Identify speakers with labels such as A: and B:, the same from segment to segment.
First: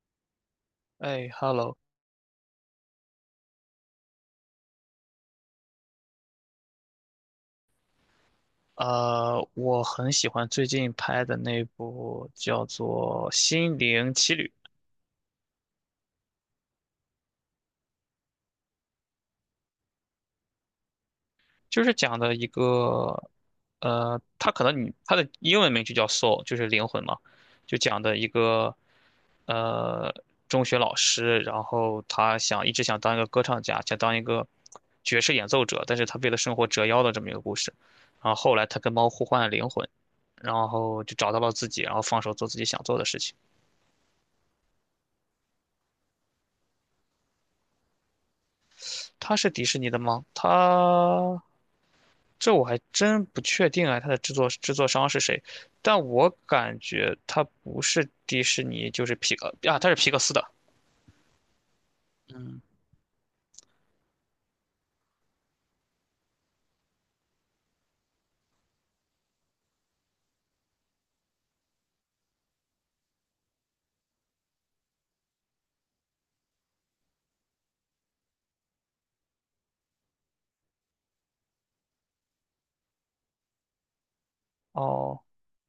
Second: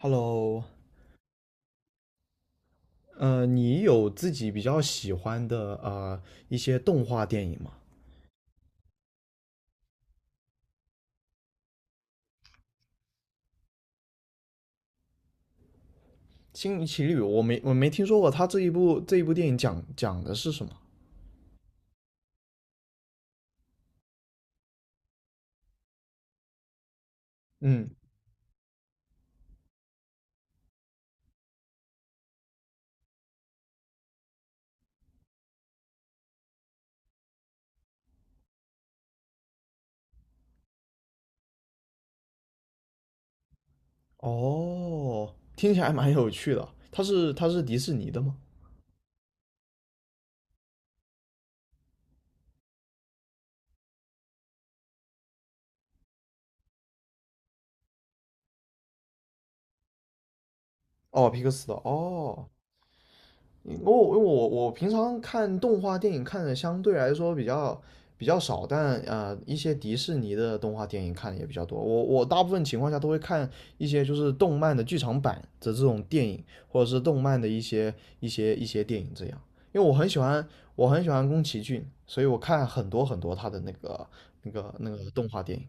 A: Hello。
B: 哎，Hello，
A: 你有自己比较喜欢的一些动画电影吗？
B: 我很喜欢最近拍的那部叫做《心灵奇旅》，
A: 《星奇旅》我没听说过。它这一部电影讲的是什么？
B: 就是讲的一个，它可能你它的英文名就叫 Soul，就是灵魂嘛，就
A: 嗯。
B: 讲的一个呃中学老师，然后他想一直想当一个歌唱家，想当一个爵士演奏者，但是他为了生活折腰的这么一个故事，然后后来他跟猫互换了灵魂，然后就找到了自己，然后放手做自己想做的事情。
A: 哦，听起来蛮有趣的。它是迪士尼的吗？
B: 它是迪士尼的吗？这我还真不确定啊，它的制作商是谁？但我感觉它不是迪士尼，就是皮克啊，它是皮克斯的。
A: 哦，皮克斯的。哦，
B: 嗯，
A: 我平常看动画电影看的相对来说比较少，但一些迪士尼的动画电影看的也比较多。我大部分情况下都会看一些就是动漫的剧场版的这种电影，或者是动漫的一些一些电影这样。因为我很喜欢我很喜欢宫崎骏，所以我看很多很多他的那个
B: 哦，
A: 动画电影。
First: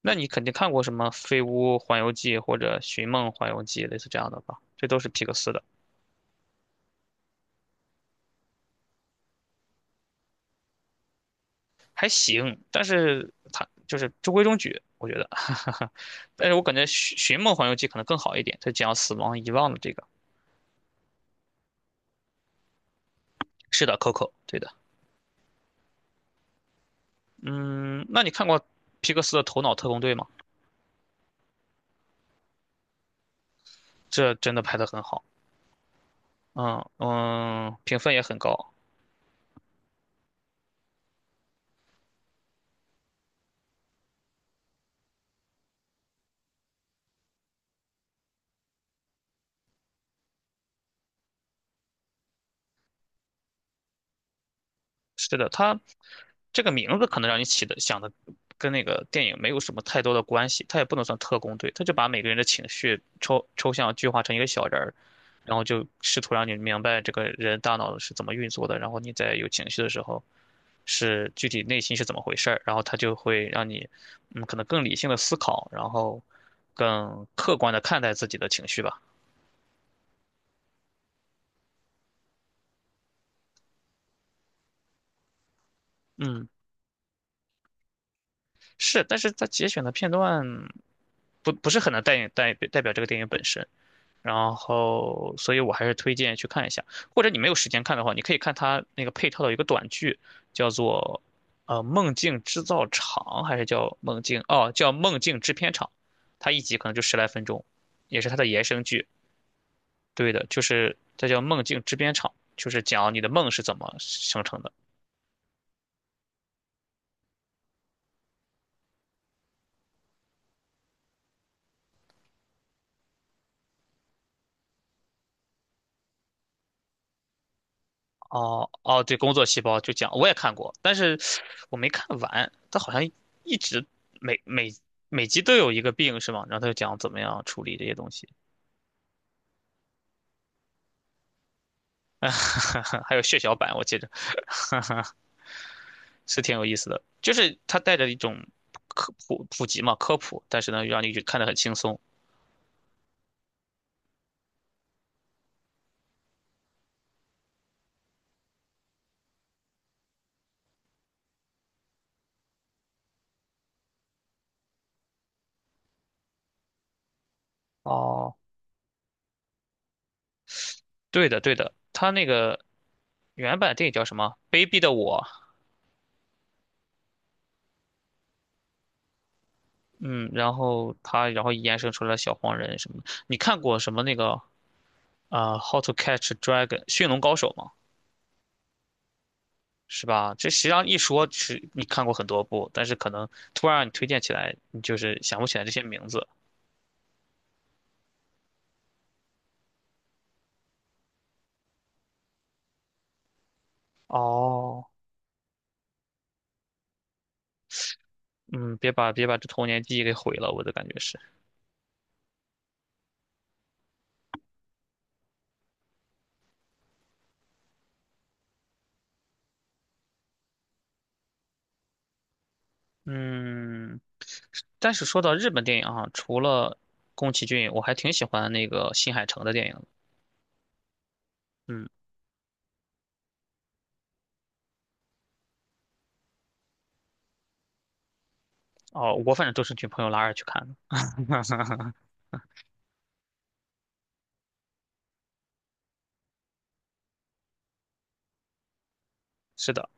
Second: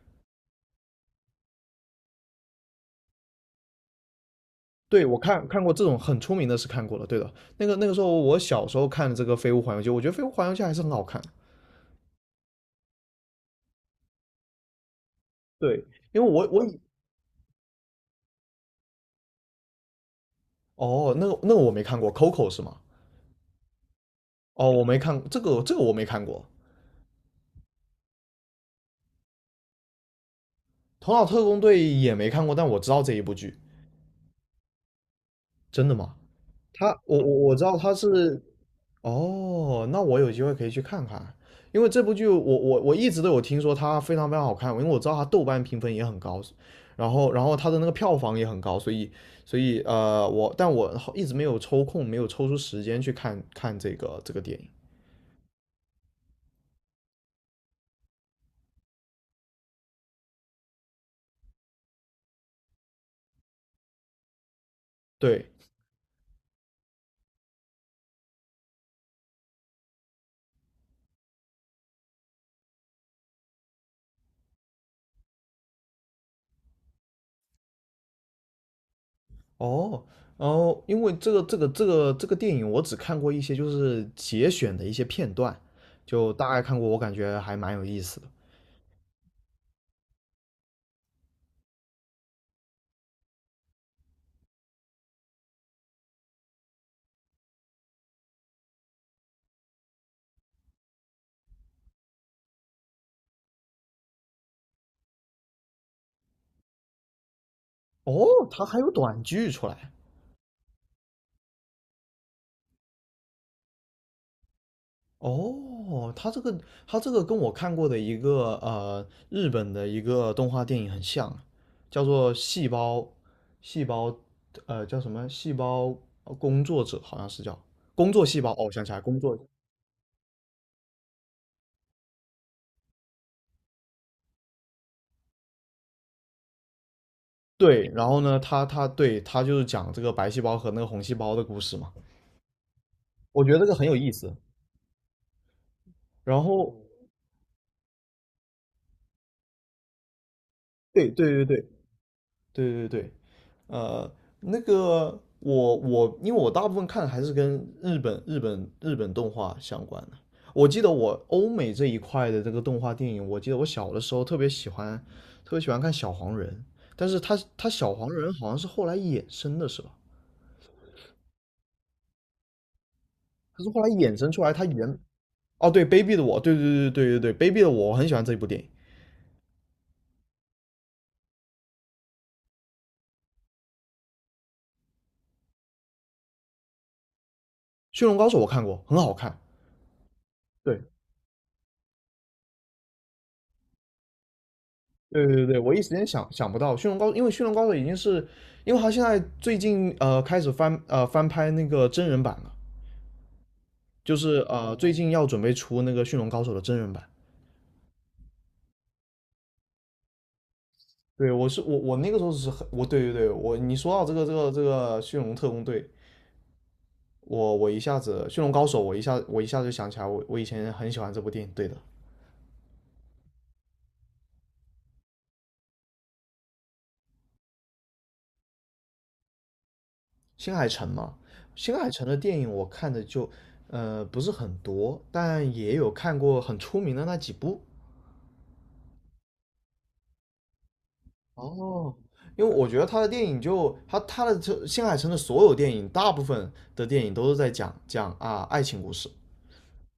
B: 那你肯定看过什么《飞屋环游记》或者《寻梦环游记》类似这样的吧？这都
A: 对，
B: 是
A: 我
B: 皮克
A: 看
B: 斯
A: 看
B: 的，
A: 过这种很出名的是看过了，对的。那个时候我小时候看的这个《飞屋环游记》，我觉得《飞屋环游记》还是很好看。
B: 还行，但是它就是中规中矩，我觉得。
A: 对，因为我
B: 但是我
A: 我
B: 感
A: 以
B: 觉《寻梦环游记》可能更好一点，它讲死亡遗忘的这个。
A: 哦，那个我没看过，Coco 是吗？
B: 是的，Coco,对的。
A: 哦，我没看这个我没看过，
B: 嗯，那你看过皮克斯的《头脑特工队》吗？
A: 《头脑特工队》也没看过，但我知道这一部剧。
B: 这真的拍得很好，
A: 真的吗？
B: 嗯
A: 他我我我知道
B: 嗯，
A: 他
B: 评分也很
A: 是
B: 高。
A: 哦，那我有机会可以去看看。因为这部剧我我一直都有听说它非常非常好看，因为我知道它豆瓣评分也很高，然后它的那个票房也很高，所以我一直没有抽空，没有抽出时间去看看这个电影。
B: 是的，他这个名字可能让你起的想的跟那个电影没有什么太多的关系，他也不能算特工队，他就把每个人的情绪抽象具化成一个小人儿，
A: 对。
B: 然后就试图让你明白这个人大脑是怎么运作的，然后你在有情绪的时候是具体内心是怎么回事儿，然后他就会让你嗯可能更理性的思考，然后更客观的看待自己的情绪吧。
A: 哦。哦，因为这个电影我只看过一些就是节选的一些片段，就
B: 嗯，
A: 大概看过，我感觉还蛮有意思的。
B: 是，但是它节选的片段不是很能代表这个电影本身。然后，所以我还是推荐去看一下，或者你没有时间看的话，你可以看他那个配套的一个短剧，叫做《梦境制造厂》，还是叫《梦境》哦，叫《梦境制片厂》，它一集可能就十来分钟，也
A: 哦，
B: 是它的延
A: 它还
B: 伸
A: 有
B: 剧。
A: 短剧出来。
B: 对的，就是它叫《梦境制片厂》，就是讲你的梦是怎么生成的。
A: 哦，它这个跟我看过的一个日本的一个动画电影很像，叫做细胞》，叫什么工作者》好像是叫工作细胞。哦，
B: 哦
A: 我想起来，
B: 哦，对，
A: 工
B: 工
A: 作。
B: 作细胞就讲我也看过，但是我没看完，它好像一直每每每集都有一个病是吗？然后他就讲怎么样处理这
A: 对，
B: 些
A: 然
B: 东
A: 后
B: 西。
A: 呢，他就是讲这个白细胞和那个红细胞的故事嘛，
B: 还有血
A: 我觉
B: 小
A: 得这个
B: 板，我
A: 很有
B: 记着
A: 意思。然
B: 是挺有
A: 后，
B: 意思的，就是它带着一种科普普及嘛，科普，但是呢，让
A: 对
B: 你看
A: 对对
B: 得很
A: 对
B: 轻松。
A: 对对对。呃，那个我因为我大部分看还是跟日本动画相关的。我记得我欧美这一块的这个动画电影，我记得我小的时候特别喜欢，特别喜欢看小黄人，但是他小黄人
B: 哦，
A: 好像是后来衍生的是吧？
B: 对的，对的，它那个原
A: 他是
B: 版
A: 后
B: 电
A: 来
B: 影叫
A: 衍
B: 什么？
A: 生出来，他
B: 《卑鄙的
A: 原
B: 我》。
A: 哦，对，卑鄙的我，对对对对对对，卑鄙的我，我很喜欢这一部电影。
B: 嗯，然后它然后延伸出来小黄人什么的。你看过什么那个啊，How to Catch a Dragon》驯龙高手》吗？
A: 驯龙高手我看过，很好看。
B: 是吧？这实际上
A: 对
B: 一说是你看过很多部，但是可能突然让你推荐起来，你就是
A: 对对
B: 想
A: 对
B: 不
A: 对，
B: 起来这
A: 我一
B: 些
A: 时间
B: 名字。
A: 想不到驯龙高手。因为驯龙高手已经是，因为他现在最近开始翻拍那个真人版了，就是
B: 哦。
A: 最近要准备出那个驯龙高手的真人版。
B: 嗯，别把这童年记忆给毁了，我的感觉是，
A: 对，我是我我那个时候是很我对对对我你说到这个这个这个驯龙特工队，我我一下子驯龙高手，我一下就想起来我以前很喜欢这部电影。对的。
B: 嗯，但是说到日本电影啊，除了宫崎骏，我还挺喜欢那个新海诚的电影的
A: 新海诚嘛，新
B: 嗯，
A: 海诚的电影我看的就，不是很多，但也有看过很出名的那几部。
B: 哦，我反正都是女朋友拉着去看的，
A: 哦，因为我觉得他的电影就他他的这新海诚的所有电影，大部分的电影都是在讲啊爱情故事，
B: 是的，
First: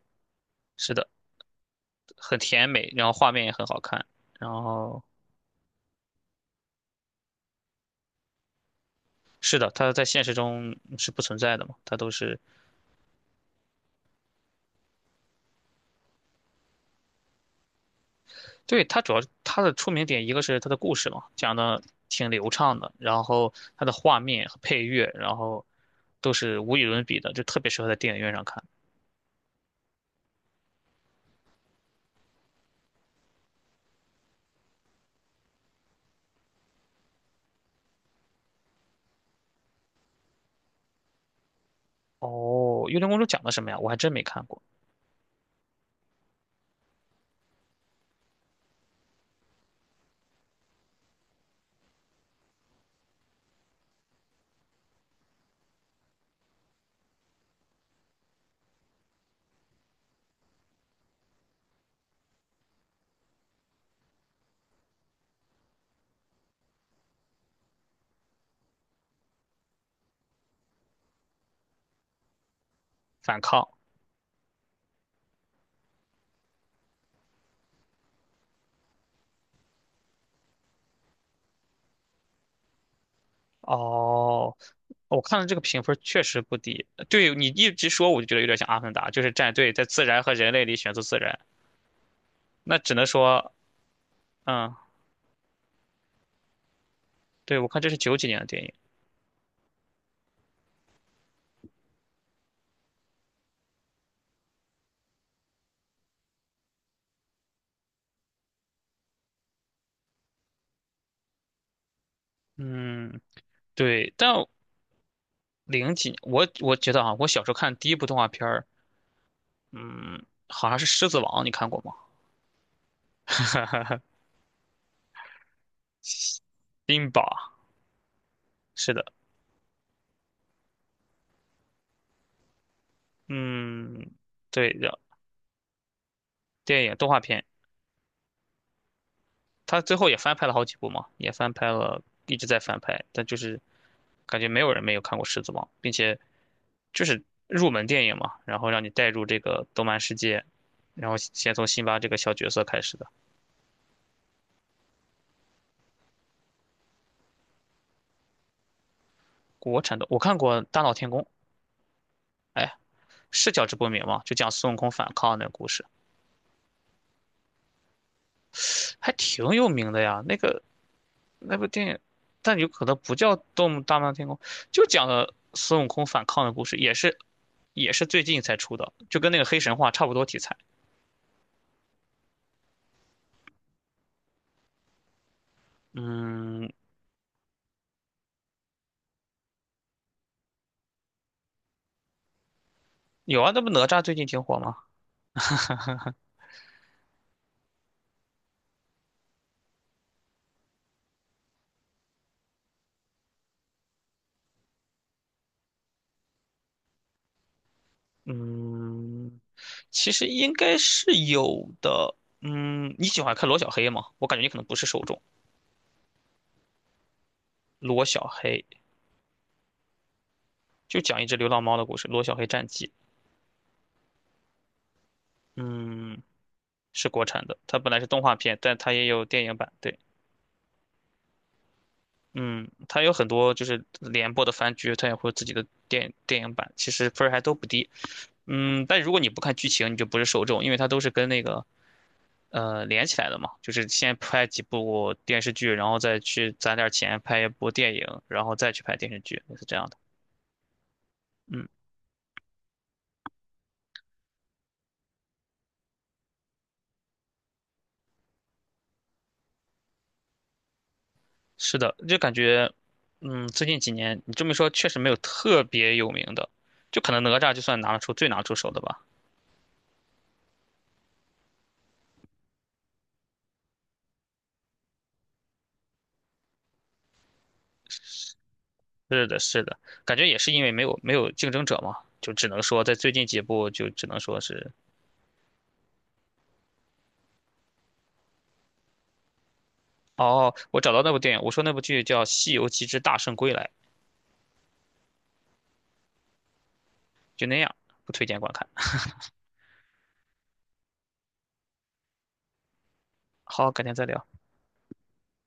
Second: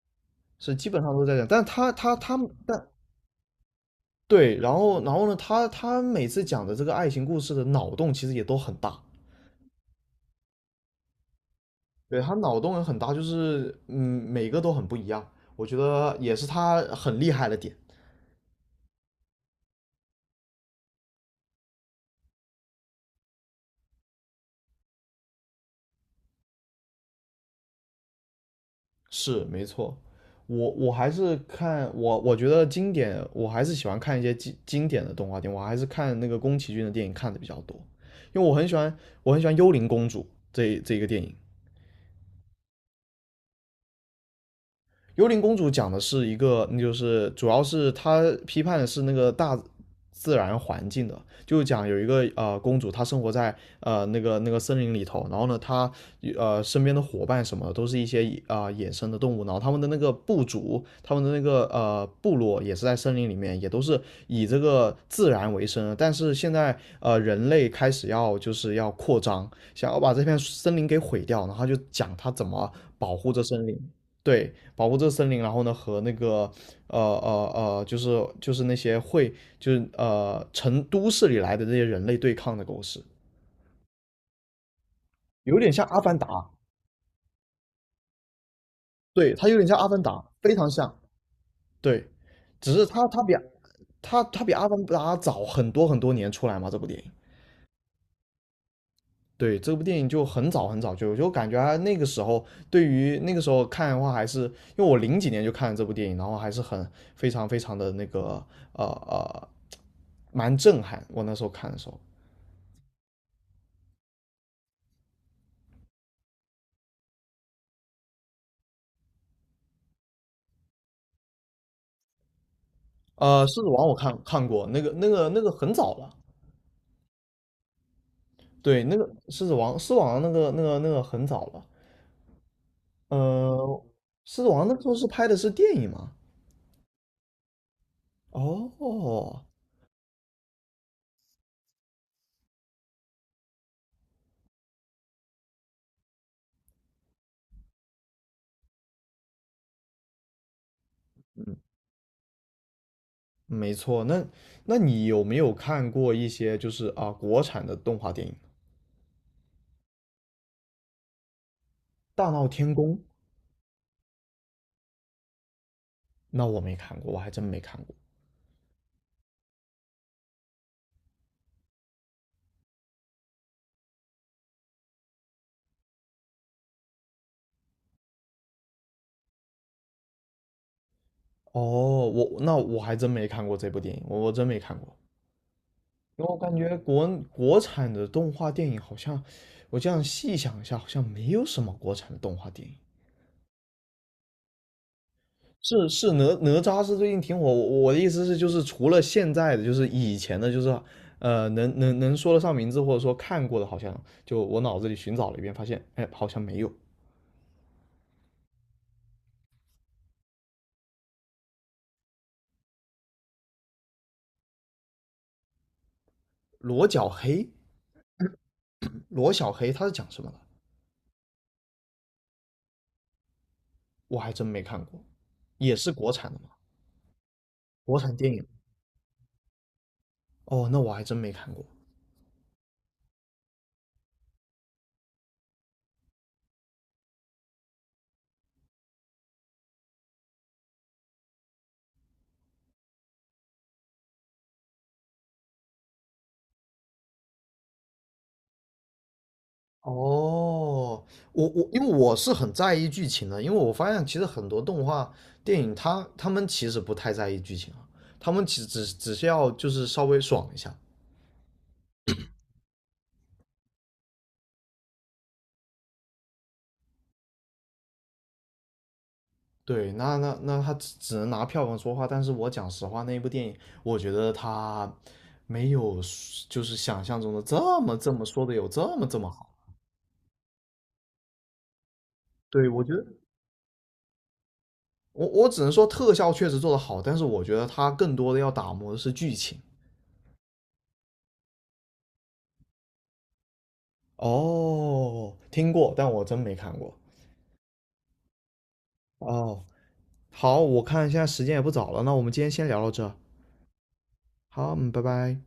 A: 是基
B: 是
A: 本
B: 的，
A: 上都在讲。但他
B: 很甜
A: 但
B: 美，然后画面也很好看，然
A: 对，然后
B: 后
A: 然后呢，他他每次讲的这个爱情故事的脑洞其实也都很大。
B: 是的，它在现实中是不存在的嘛，它都
A: 对，他
B: 是
A: 脑洞也很大，就是嗯每个都很不一样，我觉得也是他很厉害的点。
B: 对，它主要它的出名点，一个是它的故事嘛，讲的挺流畅的，然后它的画面和配乐，然后都是无与伦比的，就特别适合在电影院上看。
A: 是没错，我我还是看我我觉得经典，我还是喜欢看一些经典的动画电影，我还是看那个宫崎骏的电影看的比较多。因为我很喜欢我很喜欢《幽灵公主》这一个电影。
B: 哦，《幽灵公主》讲的什么呀？我还真没看过。
A: 幽灵公主讲的是一个，那就是主要是她批判的是那个大自然环境的，就讲有一个公主，她生活在那个森林里头，然后呢，她身边的伙伴什么的都是一些野生的动物，然后他们的那个部族，他们的那个部落也是在森林里面，也都是以这个自然为生。但是现在人类开始要就是要扩张，想要把这片森林给毁掉，然后就讲她怎么保护
B: 反
A: 这森
B: 抗。
A: 林。对，保护这个森林，然后呢和那个就是就是那些会就是呃都市里来的这些人类对抗的故事。
B: 哦，我看了这
A: 有
B: 个
A: 点
B: 评
A: 像
B: 分
A: 《阿凡
B: 确
A: 达》，
B: 实不低。对你一直说，我就觉得有点像《阿凡达》，就是
A: 对，它
B: 战
A: 有点
B: 队
A: 像
B: 在
A: 《阿凡
B: 自
A: 达》，
B: 然和人
A: 非
B: 类
A: 常
B: 里选
A: 像。
B: 择自然。
A: 对，只
B: 那
A: 是
B: 只能说，
A: 它它比《阿
B: 嗯，
A: 凡达》早很多很多年出来嘛，这部电影。
B: 对，我看这是九几年的电影。
A: 对，这部电影就很早很早就有，就感觉啊那个时候对于那个时候看的话，还是因为我零几年就看了这部电影，然后还是很非常非常的呃呃，蛮震撼。我那时候看的时候，
B: 嗯，对，但零几，我我觉得啊，我小时候看第一部动画片儿。嗯，好像是《狮子王》，你看过吗？
A: 狮子王》我看过，那个很早了。
B: 冰雹，
A: 对，
B: 是的，
A: 《狮子王》那个很早了。呃，
B: 嗯，
A: 《狮子王》
B: 对
A: 那时候
B: 的，
A: 是拍的是电影吗？
B: 电影动画片，
A: 哦，
B: 它最后也翻拍了好几部嘛，也翻拍了，一直在翻拍，但就是感觉没有人没有看过《狮子王》，并且就是入门电影嘛，然后让你带入这个动漫世界，然后先从辛巴这个小角色开始的。
A: 没错。那你有没有看过一些就是啊、国产的动画电影？
B: 国产的我看过《大闹天宫》，
A: 大闹
B: 哎，
A: 天宫》，
B: 是叫《直播名》吗？就讲孙悟空反抗那个故事，
A: 那我没看过，我还真没看过。
B: 还挺有名的呀。那个那部电影，但有可能不叫《动物大闹天宫》，就讲了孙悟空反抗的故事，也是最近才出的，就跟那个黑神话差不多题材。
A: 哦，我那我还真没看过这部电影，我真没看过。因为我感
B: 嗯，
A: 觉国产的动画电影好像，我这样细想一下，好像没有什么国产的动画电影。
B: 有啊，那不哪吒最近挺火吗？
A: 是哪吒是最近挺火，我的意思是就是除了现在的，就是以前的，就是能说得上名字或者说看过的，好像就我脑子里寻找了一遍，发现哎好像没有。
B: 嗯，其实应该是有的。嗯，你喜欢看罗小黑吗？我感觉你可能不是受众。
A: 罗小黑，
B: 罗小黑
A: 罗小黑他是讲什么的？
B: 就讲一只流浪猫的故事，《罗小黑战记》。
A: 我还真没看过，也是国
B: 嗯，
A: 产的吗？
B: 是国产的，它本
A: 国
B: 来是
A: 产
B: 动
A: 电
B: 画
A: 影。
B: 片，但它也有电影版。对。
A: 哦，那我还真没看过。
B: 嗯，它有很多就是连播的番剧，它也会有自己的电影版，其实分儿还都不低。嗯，但如果你不看剧情，你就不是受众，因为它都是跟那个呃连起来的嘛，就是先拍几部电视剧，然后再去攒点儿钱拍一部电影，然后再去拍电视剧，是这样
A: 哦，
B: 的。嗯，
A: 因为我是很在意剧情的，因为我发现其实很多动画电影他们其实不太在意剧情啊，他们只是要就是稍微爽一下。
B: 是的，就感觉，嗯，最近几年你这么一说，确实没有特别有名的，就可能哪吒就算拿得出最拿得出手的吧。
A: 对，那他只能拿票房说话，但是我讲实话，那一部电影，我觉得他没有就是想象中的这么说的有这
B: 是
A: 么
B: 的，
A: 好。
B: 是的，感觉也是因为没有竞争者嘛，就只能
A: 对，我
B: 说
A: 觉
B: 在
A: 得
B: 最近几部就只能说是，
A: 我只能说特效确实做得好，但是我觉得它更多的要打磨的是剧情。
B: 哦，我找到那部电影，我说那部剧叫《西游记之大圣归来》，
A: 哦，听过，但我真没看过。
B: 就那样，不推荐观看。
A: 哦，好，我看现在时间也不早了，那我们今天先聊到这儿。
B: 好，改天再聊。
A: 好，嗯，拜拜。